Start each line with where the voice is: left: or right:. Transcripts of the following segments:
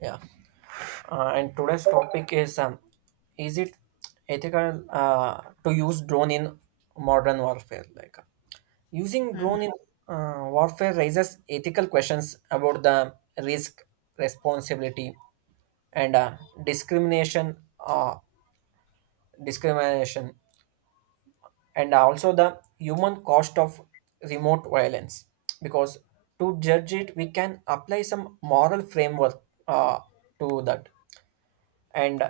right: Yeah, and today's topic is it ethical to use drone in modern warfare? Like using
left: Mhm,
right: drone in warfare raises ethical questions about the risk, responsibility, and discrimination, uh, discrimination, and also the human cost of remote violence. Because to judge it, we can apply some moral framework uh, to that, and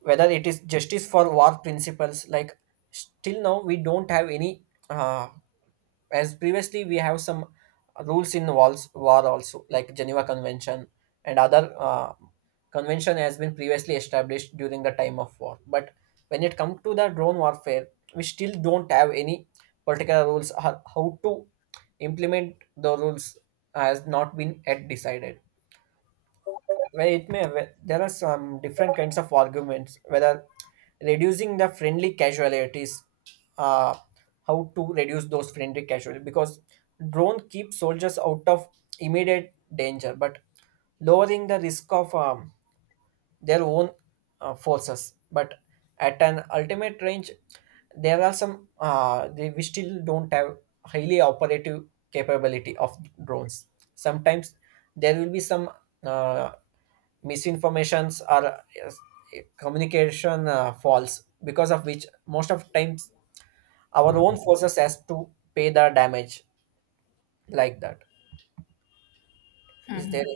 right: whether it is justice for war principles. Like still now we don't have any, uh, as previously we have some rules in wars war also, like Geneva Convention and other convention has been previously established during the time of war. But when it comes to the drone warfare, we still don't have any particular rules. How to implement the rules has not been yet decided. Well, there are some different kinds of arguments whether reducing the friendly casualties, uh, how to reduce those friendly casualties, because drone keep soldiers out of immediate danger, but lowering the risk of their own forces. But at an ultimate range, there are some we still don't have highly operative capability of drones. Sometimes there will be some uh, misinformations or, yes, communication false, because of which most of times our own forces has to pay the damage, like that. Is there?
left: mhm.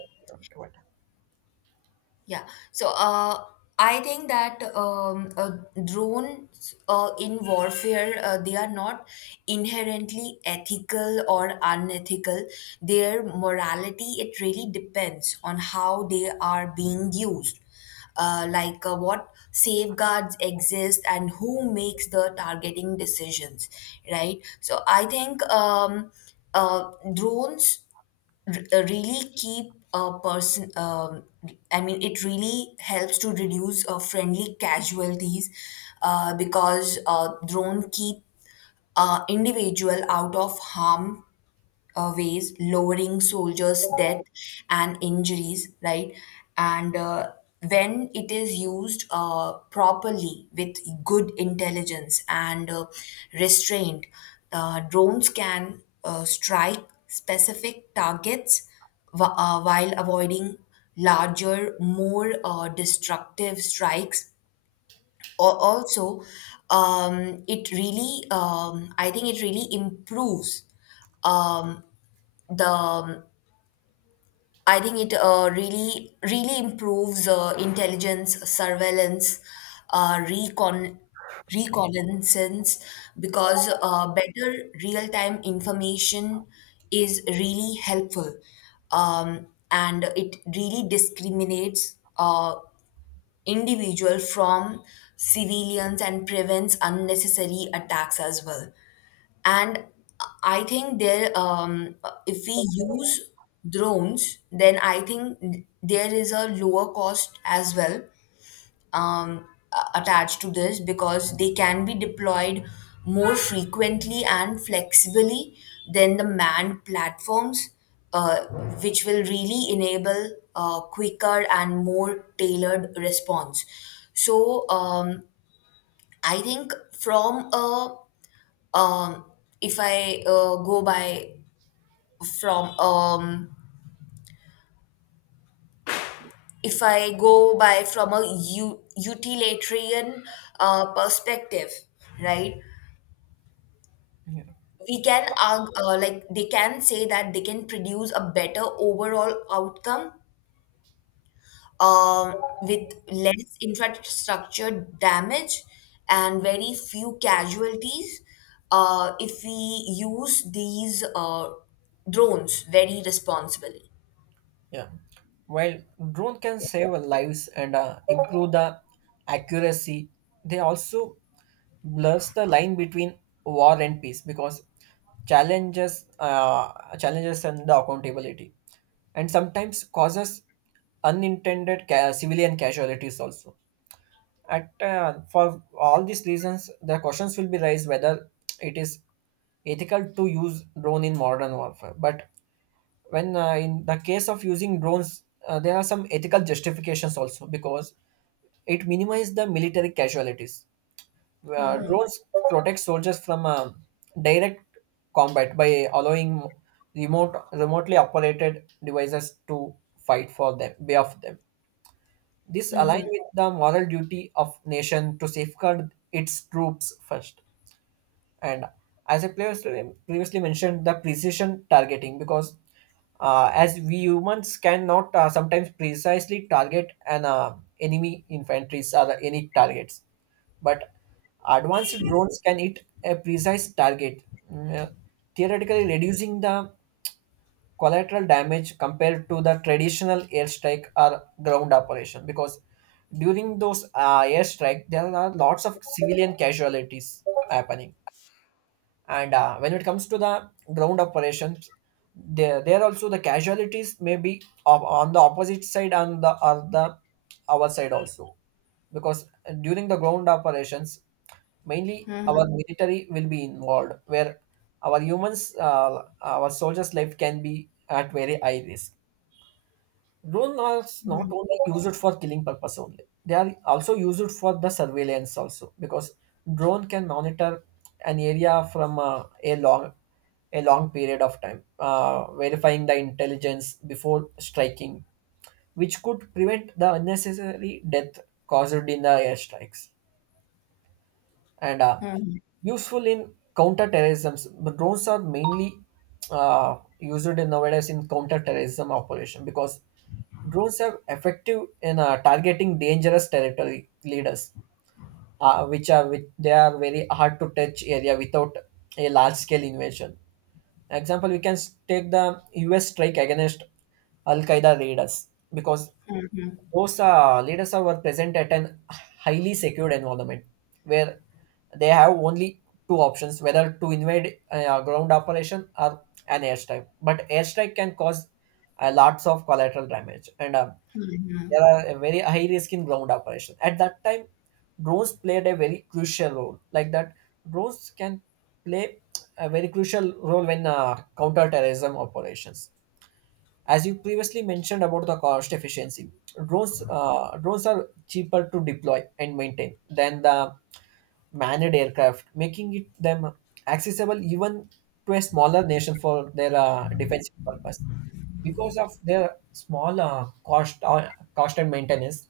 left: Yeah. So, I think that drones in warfare they are not inherently ethical or unethical. Their morality it really depends on how they are being used. What safeguards exist and who makes the targeting decisions, right? So I think drones really keep a person I mean it really helps to reduce friendly casualties because drone keep individual out of harm ways, lowering soldiers' death and injuries, right? And when it is used properly with good intelligence and restraint, drones can strike specific targets while avoiding larger, more destructive strikes. Also, it really, I think it really improves um, the I think it really really improves intelligence, surveillance, uh, recon reconnaissance because better real time information is really helpful, and it really discriminates individual from civilians and prevents unnecessary attacks as well. And I think if we use drones, then I think there is a lower cost as well, um, attached to this because they can be deployed more frequently and flexibly than the manned platforms, uh, which will really enable a quicker and more tailored response. So I think from a um if I go by from if I go by from a utilitarian perspective, right?
right: Yeah.
left: We can argue, like they can say that they can produce a better overall outcome, um, with less infrastructure damage and very few casualties if we use these drones very responsibly.
right: Yeah. While drone can save lives and improve the accuracy, they also blurs the line between war and peace. Because challenges, challenges and the accountability, and sometimes causes unintended civilian casualties also. At for all these reasons, the questions will be raised whether it is ethical to use drone in modern warfare. But when in the case of using drones, there are some ethical justifications also, because it minimizes the military casualties. Drones protect soldiers from direct combat by allowing remotely operated devices to fight for them, behalf them. This aligns with the moral duty of nation to safeguard its troops first. And as I previously mentioned, the precision targeting, because as we humans cannot sometimes precisely target an enemy infantry or any targets, but advanced drones can hit a precise target, mm, uh, theoretically reducing the collateral damage compared to the traditional airstrike or ground operation. Because during those airstrike, there are lots of civilian casualties happening. And when it comes to the ground operations, there also the casualties may be of, on the opposite side and the, or the our side also, because during the ground operations mainly our military will be involved, where our humans, our soldiers life can be at very high risk. Drones are not only used for killing purpose only. They are also used for the surveillance also, because drone can monitor an area from a long period of time, verifying the intelligence before striking, which could prevent the unnecessary death caused in the airstrikes, and useful in counterterrorism. The drones are mainly used in nowadays in counterterrorism operation, because drones are effective in targeting dangerous territory leaders, which they are very hard to touch area without a large scale invasion. Example: we can take the U.S. strike against Al Qaeda leaders, because those leaders are were present at an highly secured environment, where they have only two options, whether to invade a ground operation or an airstrike. But airstrike can cause lots of collateral damage, and there are a very high risk in ground operation. At that time, drones played a very crucial role. Like that, drones can play a very crucial role when counter terrorism operations. As you previously mentioned about the cost efficiency, drones are cheaper to deploy and maintain than the manned aircraft, making it them accessible even to a smaller nation for their defensive purpose. Because of their small cost and maintenance,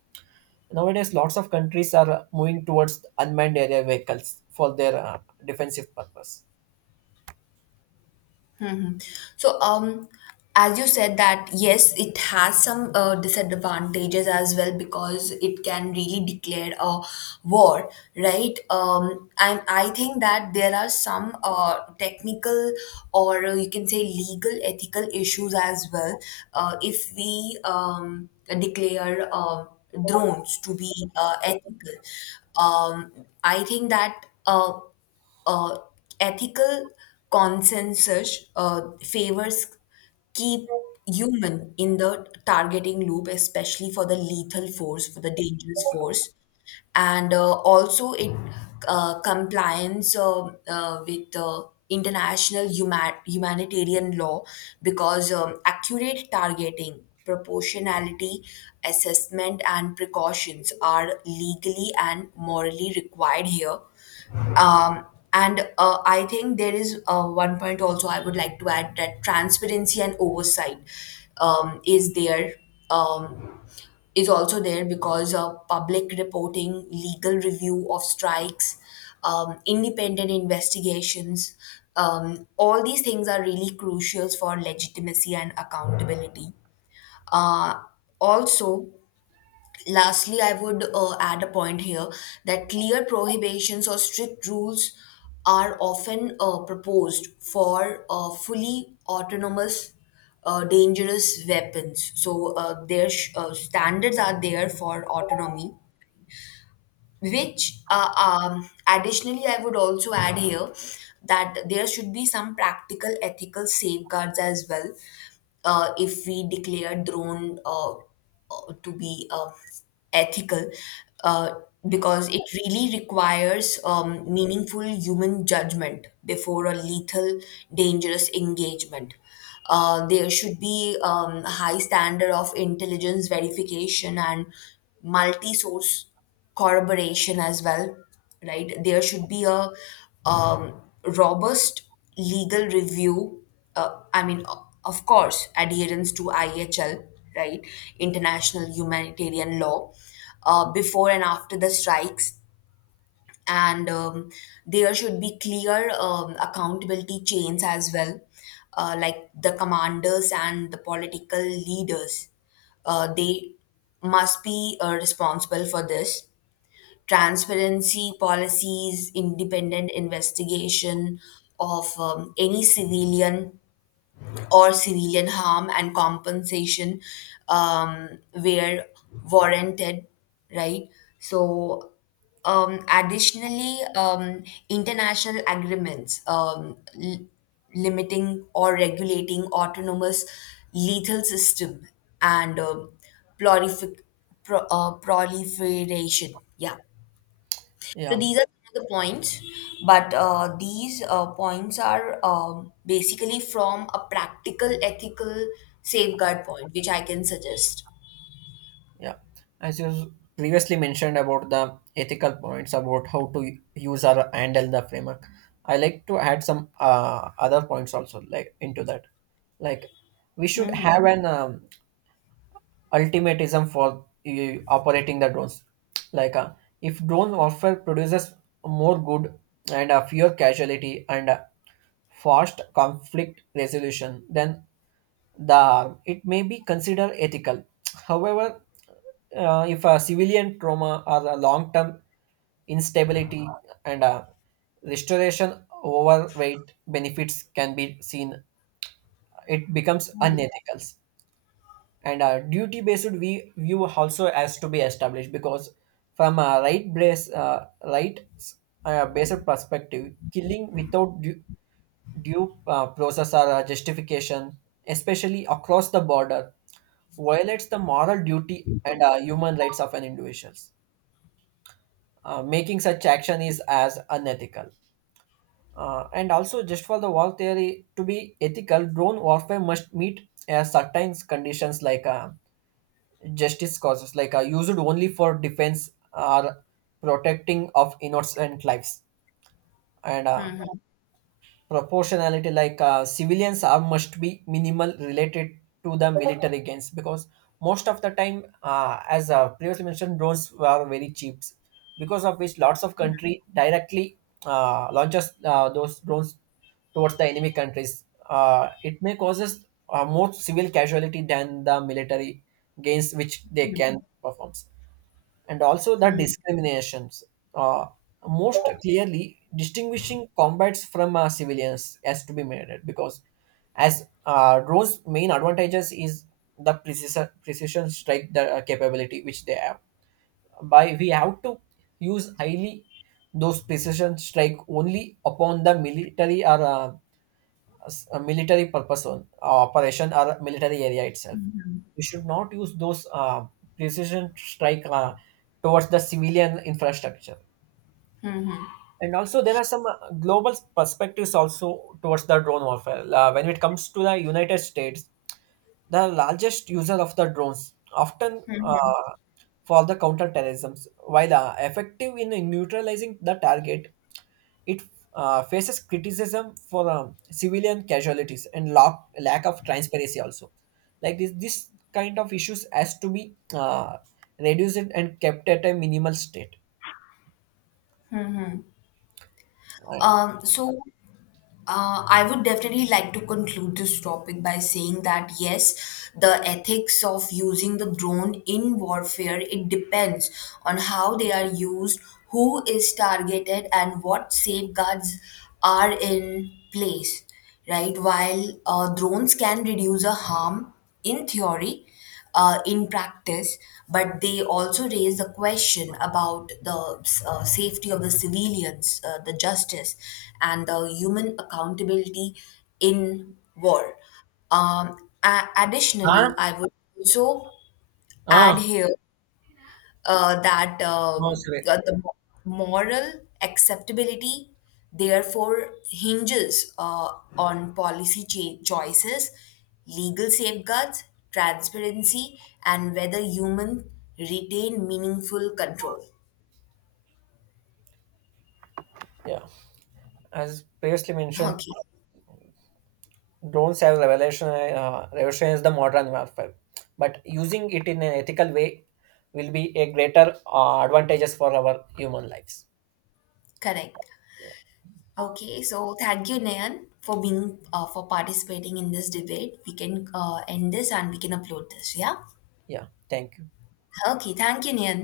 right: nowadays lots of countries are moving towards unmanned area vehicles for their defensive purpose.
left: So, as you said that yes, it has some disadvantages as well because it can really declare a war, right? And I think that there are some technical or you can say legal ethical issues as well if we declare drones to be ethical. Um, I think that. Uh, Ethical consensus favors keep human in the targeting loop, especially for the lethal force, for the dangerous force, and also it compliance with international humanitarian law because accurate targeting. Proportionality assessment and precautions are legally and morally required here. Um, and I think there is one point also I would like to add, that transparency and oversight um, is there um, is also there because public reporting, legal review of strikes, independent investigations, all these things are really crucial for legitimacy and accountability. Uh, also, Lastly, I would add a point here that clear prohibitions or strict rules are often proposed for fully autonomous dangerous weapons. So, their standards are there for autonomy, which additionally I would also add here that there should be some practical ethical safeguards as well if we declare drone to be ethical, uh, because it really requires meaningful human judgment before a lethal dangerous engagement. There should be a high standard of intelligence verification and multi-source corroboration as well, right? There should be a robust legal review. I mean, of course, adherence to IHL, right? International humanitarian law, before and after the strikes. And there should be clear accountability chains as well, like the commanders and the political leaders. They must be responsible for this, transparency policies, independent investigation of any civilian or civilian harm and compensation, where warranted, right? So, additionally, international agreements limiting or regulating autonomous lethal system and prolific, proliferation. Yeah. So
right: Yeah.
left: these are some of the points, but these points are basically from a practical ethical safeguard point, which I can suggest.
right: Yeah, as you previously mentioned about the ethical points about how to use or handle the framework, I like to add some other points also like into that. Like we should
left: Mm-hmm.
right: have an ultimatism for operating the drones. Like if drone warfare produces more good and fewer casualty and fast conflict resolution, then the it may be considered ethical. However, if a civilian trauma or a long-term instability and a restoration overweight benefits can be seen, it becomes unethical. And a duty-based we view also has to be established, because from a right place, right based perspective, killing without due process or justification, especially across the border, violates the moral duty and human rights of an individuals. Making such action is as unethical. And also, just for the war theory to be ethical, drone warfare must meet certain conditions, like justice causes, like used only for defense or protecting of innocent lives. And proportionality, like civilians are must be minimal related to the military gains, because most of the time as previously mentioned drones were very cheap, because of which lots of country directly launches those drones towards the enemy countries. It may causes more civil casualty than the military gains which they can perform. And also the discriminations. Uh, Most clearly, distinguishing combats from civilians has to be made it, because as Rose's main advantages is the precision strike the capability which they have. By we have to use highly those precision strike only upon the military or as a military purpose on operation or military area itself. We should not use those precision strike towards the civilian infrastructure. And also, there are some global perspectives also towards the drone warfare. When it comes to the United States, the largest user of the drones, often for the counterterrorism, while effective in neutralizing the target, it faces criticism for civilian casualties and lack of transparency also. Like this kind of issues has to be reduced and kept at a minimal state. Right.
left: Um, so I would definitely like to conclude this topic by saying that yes, the ethics of using the drone in warfare it depends on how they are used, who is targeted, and what safeguards are in place. Right? While drones can reduce a harm in theory, in practice, but they also raise the question about the safety of the civilians, the justice, and the human accountability in war. Additionally,
right: Huh?
left: I would also add
right: Ah,
left: here that
right: no, sorry.
left: moral acceptability therefore hinges on policy choices, legal safeguards, transparency, and whether humans retain meaningful control.
right: Yeah, as previously mentioned,
left: Okay,
right: drones have revolutionized the modern warfare, but using it in an ethical way will be a greater advantages for our human lives.
left: correct. Okay, so thank you, Nayan, for being for participating in this debate. We can end this and we can upload this. Yeah.
right: Yeah, thank you.
left: Okay, thank you, Nayan.